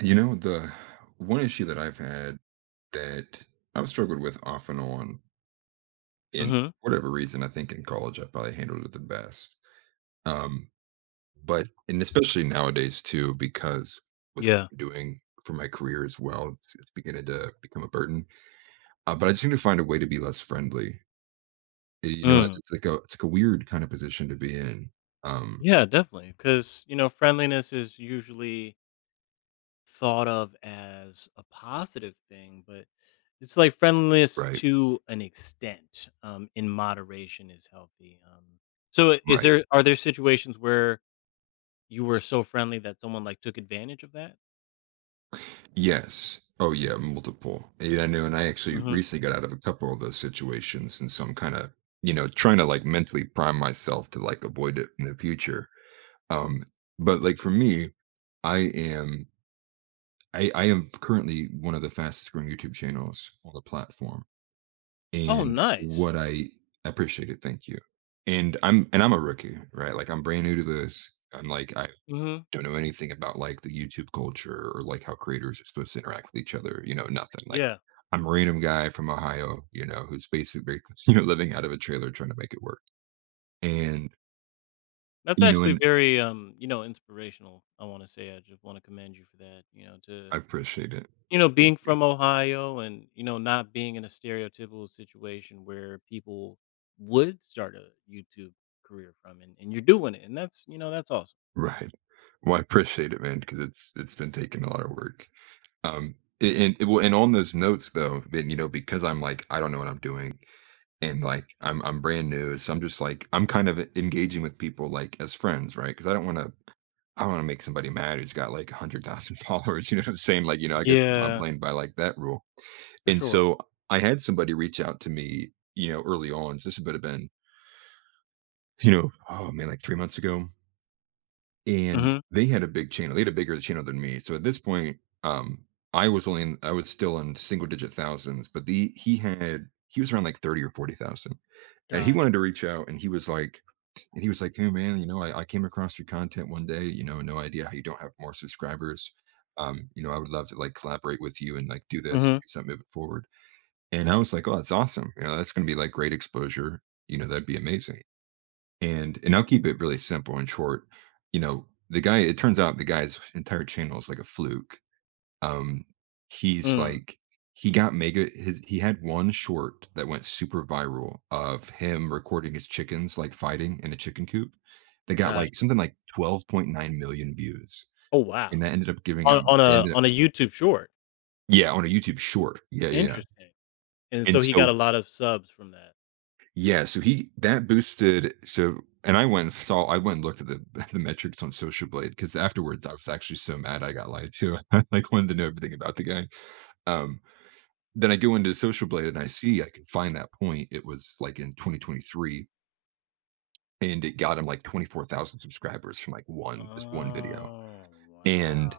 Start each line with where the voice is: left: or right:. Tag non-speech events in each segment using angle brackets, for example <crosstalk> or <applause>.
right: The one issue that I've had that I've struggled with off and on, in
left: Mhm.
right: whatever reason, I think in college I probably handled it the best. Um, but and especially nowadays too, because with what
left: Yeah.
right: I'm doing for my career as well, it's beginning to become a burden. But I just need to find a way to be less friendly.
left: Mm.
right: It's like a weird kind of position to be in. Um,
left: Yeah, definitely. Because, you know, friendliness is usually thought of as a positive thing, but it's like friendliness
right: right,
left: to an extent, in moderation is healthy. So is
right: right.
left: are there situations where you were so friendly that someone like took advantage of that?
right: Yes. Oh yeah, multiple. And I know, and I actually
left: Hmm.
right: recently got out of a couple of those situations, and so I'm kind of, trying to like mentally prime myself to like avoid it in the future. Um, but like for me, I am, I am currently one of the fastest growing YouTube channels on the platform,
left: Oh,
right: and
left: nice.
right: what I appreciate it. Thank you. And I'm a rookie, right? Like I'm brand new to this. I'm like, I
left: Hmm.
right: don't know anything about like the YouTube culture or like how creators are supposed to interact with each other, nothing. Like
left: Yeah.
right: I'm a random guy from Ohio, who's basically, <laughs> living out of a trailer trying to make it work. And,
left: That's
right: you know,
left: actually
right: and
left: very, you know, inspirational. I want to say, I just want to commend you for that, you know, to
right: I appreciate it.
left: you know,
right: Thank
left: being
right: you.
left: from
right: <laughs>
left: Ohio and, you know, not being in a stereotypical situation where people would start a YouTube career from and you're doing it. And that's, you know, that's awesome.
right: Right. Well, I appreciate it, man, because it's been taking a lot of work. Um well, and on those notes though, then because I'm like, I don't know what I'm doing and like I'm brand new. So I'm just like I'm kind of engaging with people like as friends, right? Because I don't wanna make somebody mad who's got, like, 100,000 <laughs> followers, you know what I'm saying? Like, I guess I'm
left: Yeah,
right: playing by, like, that rule.
left: for
right: And
left: sure.
right: so I had somebody reach out to me, early on, so this would have been, oh man, like 3 months ago, and
left: Hmm.
right: they had a big channel, they had a bigger channel than me. So at this point, um, I was still in single digit thousands, but the he had he was around like 30 or 40,000. And he
left: Gotcha.
right: wanted to reach out and he was like, "Hey man, I came across your content one day, no idea how you don't have more subscribers. I would love to like collaborate with you and like do this, do
left: Hmm.
right: something moving forward. And I was like, "Oh, that's awesome. That's gonna be like great exposure. That'd be amazing. And I'll keep it really simple and short. The guy, it turns out the guy's entire channel is like a fluke. Um, he's
left: Mm,
right: like he got mega his he had one short that went super viral of him recording his chickens like fighting in a chicken coop. They got like
left: gotcha.
right: something like 12.9 million views,
left: Oh
right: and
left: wow.
right: that ended up giving
left: On
right: him they ended up
left: a YouTube short.
right: yeah, on a YouTube short. Yeah, yeah, yeah.
left: Interesting. And so
right: And
left: he got a
right: so
left: lot of subs from that.
right: yeah, so he that boosted so And I went and looked at the <laughs> the metrics on Social Blade because afterwards I was actually so mad I got lied to. <laughs> I like wanted to know everything about the guy. Um then I go into Social Blade and I can find that point. It was like in 2023 and it got him like 24,000 subscribers from like one, this one video.
left: Oh wow.
right: And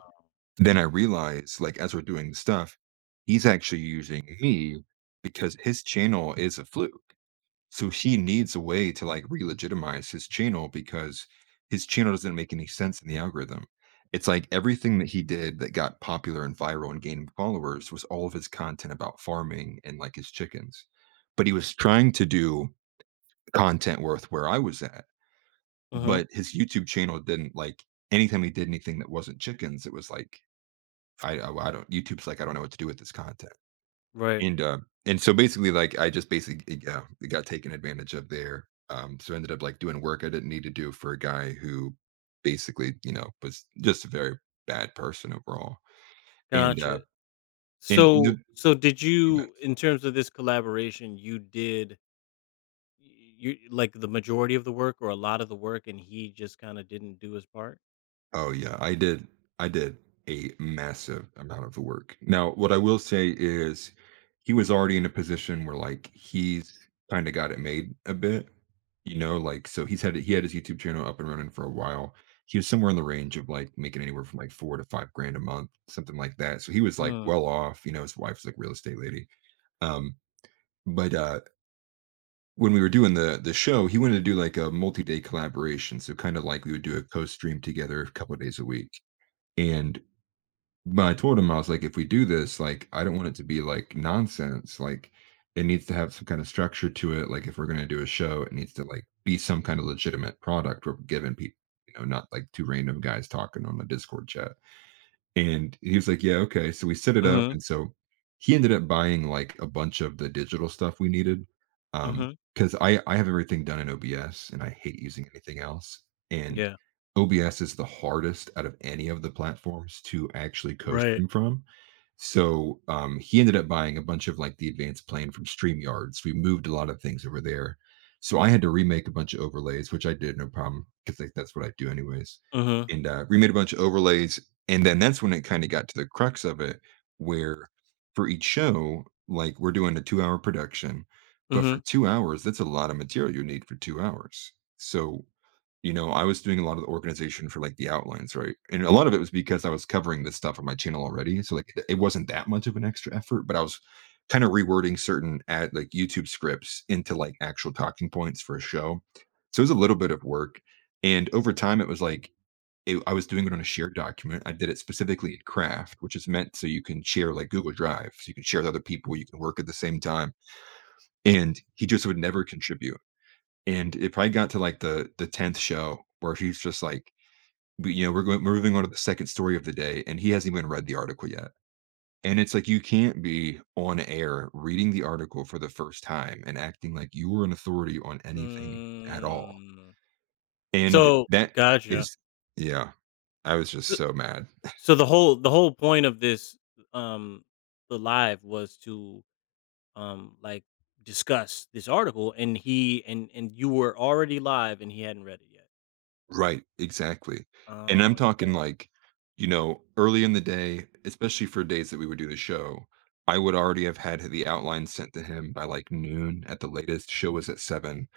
right: then I realized, like, as we're doing the stuff, he's actually using me because his channel is a fluke. So he needs a way to like re-legitimize his channel because his channel doesn't make any sense in the algorithm. It's like everything that he did that got popular and viral and gained followers was all of his content about farming and like his chickens. But he was trying to do content worth where I was at.
left: Hmm.
right: But his YouTube channel didn't like anytime he did anything that wasn't chickens, it was like, I don't, YouTube's like, I don't know what to do with this content.
left: Right.
right: And, uh, and so basically, like, I just basically, yeah, got taken advantage of there. So I ended up like doing work I didn't need to do for a guy who basically, was just a very bad person overall. And,
left: Gotcha.
right: uh, and the,
left: So did you in terms of this collaboration, you like, the majority of the work or a lot of the work, and he just kinda didn't do his part?
right: Oh yeah, I did a massive amount of the work. Now, what I will say is he was already in a position where like he's kind of got it made a bit, like so he had his YouTube channel up and running for a while. He was somewhere in the range of like making anywhere from like 4 to 5 grand a month, something like that. So he was like
left: Mm.
right: well off, his wife's like real estate lady. Um, but when we were doing the show, he wanted to do like a multi-day collaboration. So kind of like we would do a co-stream together a couple of days a week. And but I told him, I was like, if we do this, like, I don't want it to be like nonsense. Like, it needs to have some kind of structure to it. Like, if we're going to do a show, it needs to like be some kind of legitimate product we're giving people, not like two random guys talking on the Discord chat. And he was like, "Yeah, okay." So we set it up,
left: Mhm.
right: and so he ended up buying like a bunch of the digital stuff we needed, um,
left: Mhm.
right: because I have everything done in OBS, and I hate using anything else. And
left: Yeah.
right: OBS is the hardest out of any of the platforms to actually
left: Right.
right: co-stream from. So he ended up buying a bunch of like the advanced plane from StreamYard. So we moved a lot of things over there. So I had to remake a bunch of overlays, which I did no problem because like, that's what I do anyways.
left: Mhm.
right: And remade a bunch of overlays and then that's when it kinda got to the crux of it, where for each show, like, we're doing a 2-hour production, but for
left: Mhm.
right: 2 hours, that's a lot of material you need for 2 hours. So, I was doing a lot of the organization for, like, the outlines, right? And a lot of it was because I was covering this stuff on my channel already, so, like, it wasn't that much of an extra effort, but I was kinda rewording certain ad like, YouTube scripts into, like, actual talking points for a show. So it was a little bit of work, and over time, it was like it I was doing it on a shared document. I did it specifically in Craft, which is meant so you can share like Google Drive, so you can share with other people, you can work at the same time. And he just would never contribute. And it probably got to like the 10th show where he's just like, "We're moving on to the second story of the day, and he hasn't even read the article yet. And it's like you can't be on air reading the article for the first time and acting like you were an authority on anything at all.
left: Mm.
right: And
left: So
right: that
left: gotcha.
right: is, yeah, I was just
left: Th
right: so mad.
left: So the whole point of this, um, the live was to, like, discuss this article, and he and you were already live, and he hadn't read it yet.
right: Right, exactly, and I'm
left: Oh.
right: talking, like, early in the day, especially for days that we would do the show, I would already have had the outline sent to him by, like, noon at the latest, show was at 7,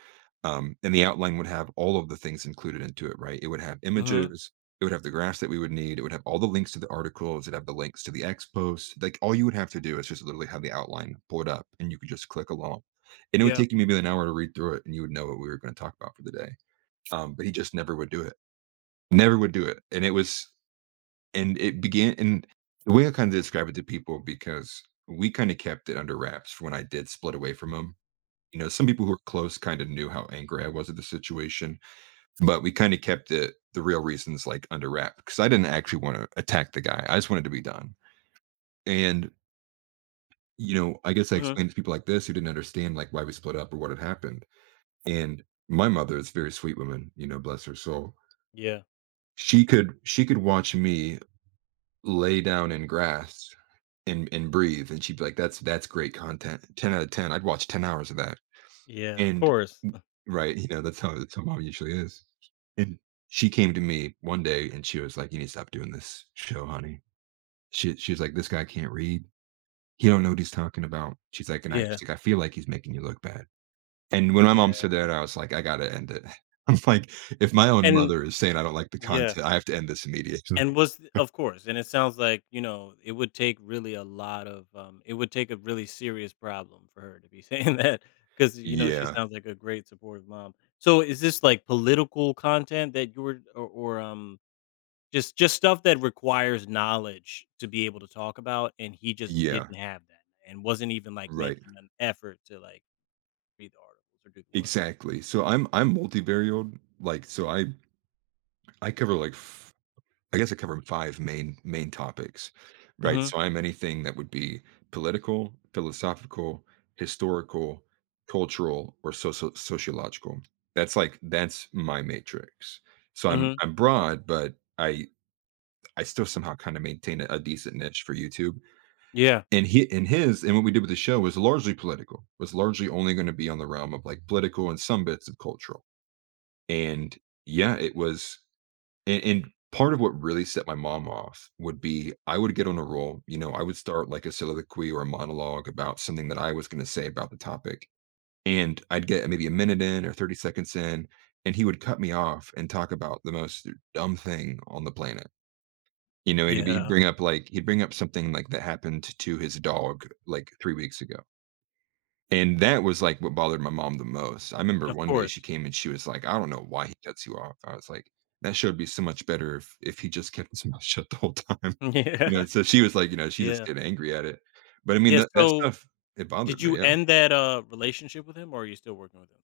right: and the outline would have all of the things included into it, right? It would have
left: Mhm.
right: images, it would have the graphs that we would need, it would have all the links to the articles, it'd have the links to the X post, like, all you would have to do is just literally have the outline pulled up, and you could just click along, and it would
left: Yeah.
right: take you maybe an hour to read through it, and you would know what we were gonna talk about for the day, but he just never would do it. Never would do it, and it was and it began and the way I kinda describe it to people because we kinda kept it under wraps for when I did split away from him. You know, some people who were close kinda knew how angry I was at the situation, but we kinda kept it the real reasons, like, under wrap, because I didn't actually wanna attack the guy, I just wanted to be done, and, you know, I guess I
left: Mhm.
right: explained to people like this who didn't understand, like, why we split up or what had happened, and my mother is a very sweet woman, you know, bless her soul.
left: Yeah.
right: She could watch me lay down in grass and breathe, and she'd be like, "That's great content. 10 out of 10. I'd watch 10 hours of that."
left: Yeah, of
right: And
left: course. <laughs>
right: right, you know, that's how mom usually is. And she came to me one day and she was like, "You need to stop doing this show, honey." She was like, "This guy can't read. He don't know what he's talking about." She's like, "And I
left: Yeah.
right: she's like, I feel like he's making you look bad." And when my
left: Yeah.
right: mom said that, I was like, "I gotta end it." <laughs> I'm like, if my own
left: And
right: mother is saying I don't like the
left: yeah,
right: content, I have to end this immediately.
left: and
right: <laughs>
left: was and it sounds like, you know, it would take really a lot of, it would take a really serious problem for her to be <laughs> saying that because you know, she
right: Yeah.
left: sounds like a great supportive mom. So, is this, like, political content that you were just stuff that requires knowledge to be able to talk about, and he just
right: Yeah.
left: didn't have that, and wasn't even, like,
right: Right.
left: making an effort to, like, read the articles or do the work?
right: Exactly. So I'm multivariate, like, so I cover like f I guess I cover five main topics, right?
left: Mhm,
right: So I'm anything that would be political, philosophical, historical, cultural, or sociological. That's like that's my matrix. So I'm
left: mhm.
right: I'm broad, but I still somehow kinda maintain a decent niche for YouTube.
left: Yeah,
right: And he and his and what we did with the show was largely political, was largely only gonna be on the realm of like political and some bits of cultural. And yeah, it was and, part of what really set my mom off would be I would get on a roll. You know, I would start like a soliloquy or a monologue about something that I was going to say about the topic. And I'd get maybe a minute in or 30 seconds in, and he would cut me off and talk about the most dumb thing on the planet. You know,
left: yeah,
right: he'd bring up something like that happened to his dog like three weeks ago, and that was, like, what bothered my mom the most. I remember
left: of
right: one day
left: course.
right: she came and she was like, "I don't know why he cuts you off." I was like, "That show would be so much better if he just kept his <laughs> mouth shut the whole time."
left: <laughs>
right: <laughs> You know,
left: Yeah,
right: and so she was like, you know, she just
left: yeah.
right: get angry at it. But I mean,
left: Yeah,
right: that
left: so
right: stuff, it
left: did
right: bothered
left: you
right: me, yeah.
left: end that, relationship with him, or are you still working with him?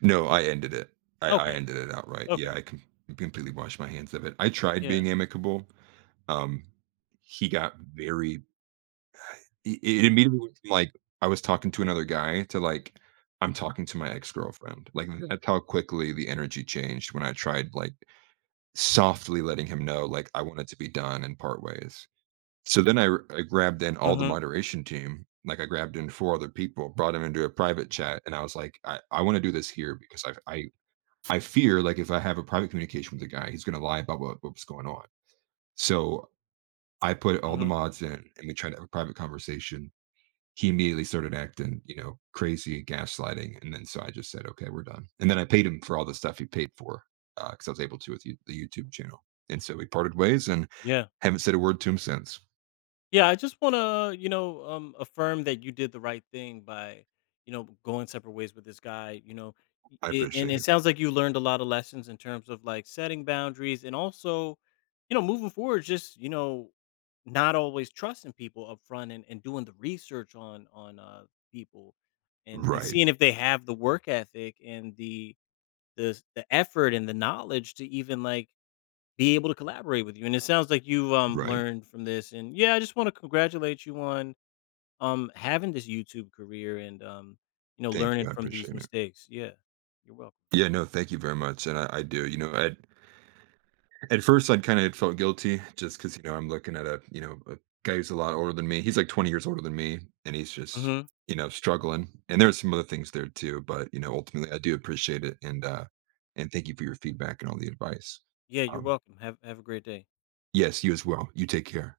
right: No, I ended it. I
left: Okay,
right: ended it outright. Yeah,
left: okay,
right: I com completely washed my hands of it. I tried
left: yeah,
right: being amicable. Um, he got very, it immediately went from, like, I was talking to another guy to, like, I'm talking to my ex-girlfriend. Like, that's how quickly the energy changed when I tried, like, softly letting him know, like, I wanted to be done and part ways. So then I grabbed in all the
left: mhm,
right: moderation team, like, I grabbed in four other people, brought them into a private chat, and I was like, I wanna do this here because I fear, like, if I have a private communication with the guy, he's gonna lie about what going on." So, I put all the
left: mhm,
right: mods in, and we tried to have a private conversation. He immediately started acting, you know, crazy and gaslighting, and then so I just said, "Okay, we're done." And then I paid him for all the stuff he paid for, because I was able to with you the YouTube channel, and so we parted ways and
left: yeah.
right: haven't said a word to him since.
left: Yeah, I just wanna, you know, affirm that you did the right thing by, you know, going separate ways with this guy, you know, y
right: I
left: it and
right: appreciate
left: it
right: it.
left: sounds like you learned a lot of lessons in terms of, like, setting boundaries and also, you know, moving forward, just, you know, not always trusting people up front and doing the research on people and
right: Right,
left: seeing if they have the work ethic and the the effort and the knowledge to even like be able to collaborate with you. And it sounds like you've
right: right.
left: learned from this. And yeah, I just want to congratulate you on having this YouTube career and you know
right: Thank
left: learning
right: you, I
left: from these
right: appreciate it.
left: mistakes. Yeah, you're welcome.
right: Yeah, no, thank you very much, and I do, you know, I at first, I'd kind of felt guilty just because, you know, I'm looking at a, you know, a guy who's a lot older than me. He's like 20 years older than me, and he's just,
left: Hmm.
right: you know, struggling. And there's some other things there too, but you know, ultimately, I do appreciate it, and thank you for your feedback and all the advice.
left: Yeah, you're
right: Um,
left: welcome. Have a great day.
right: yes, you as well. You take care.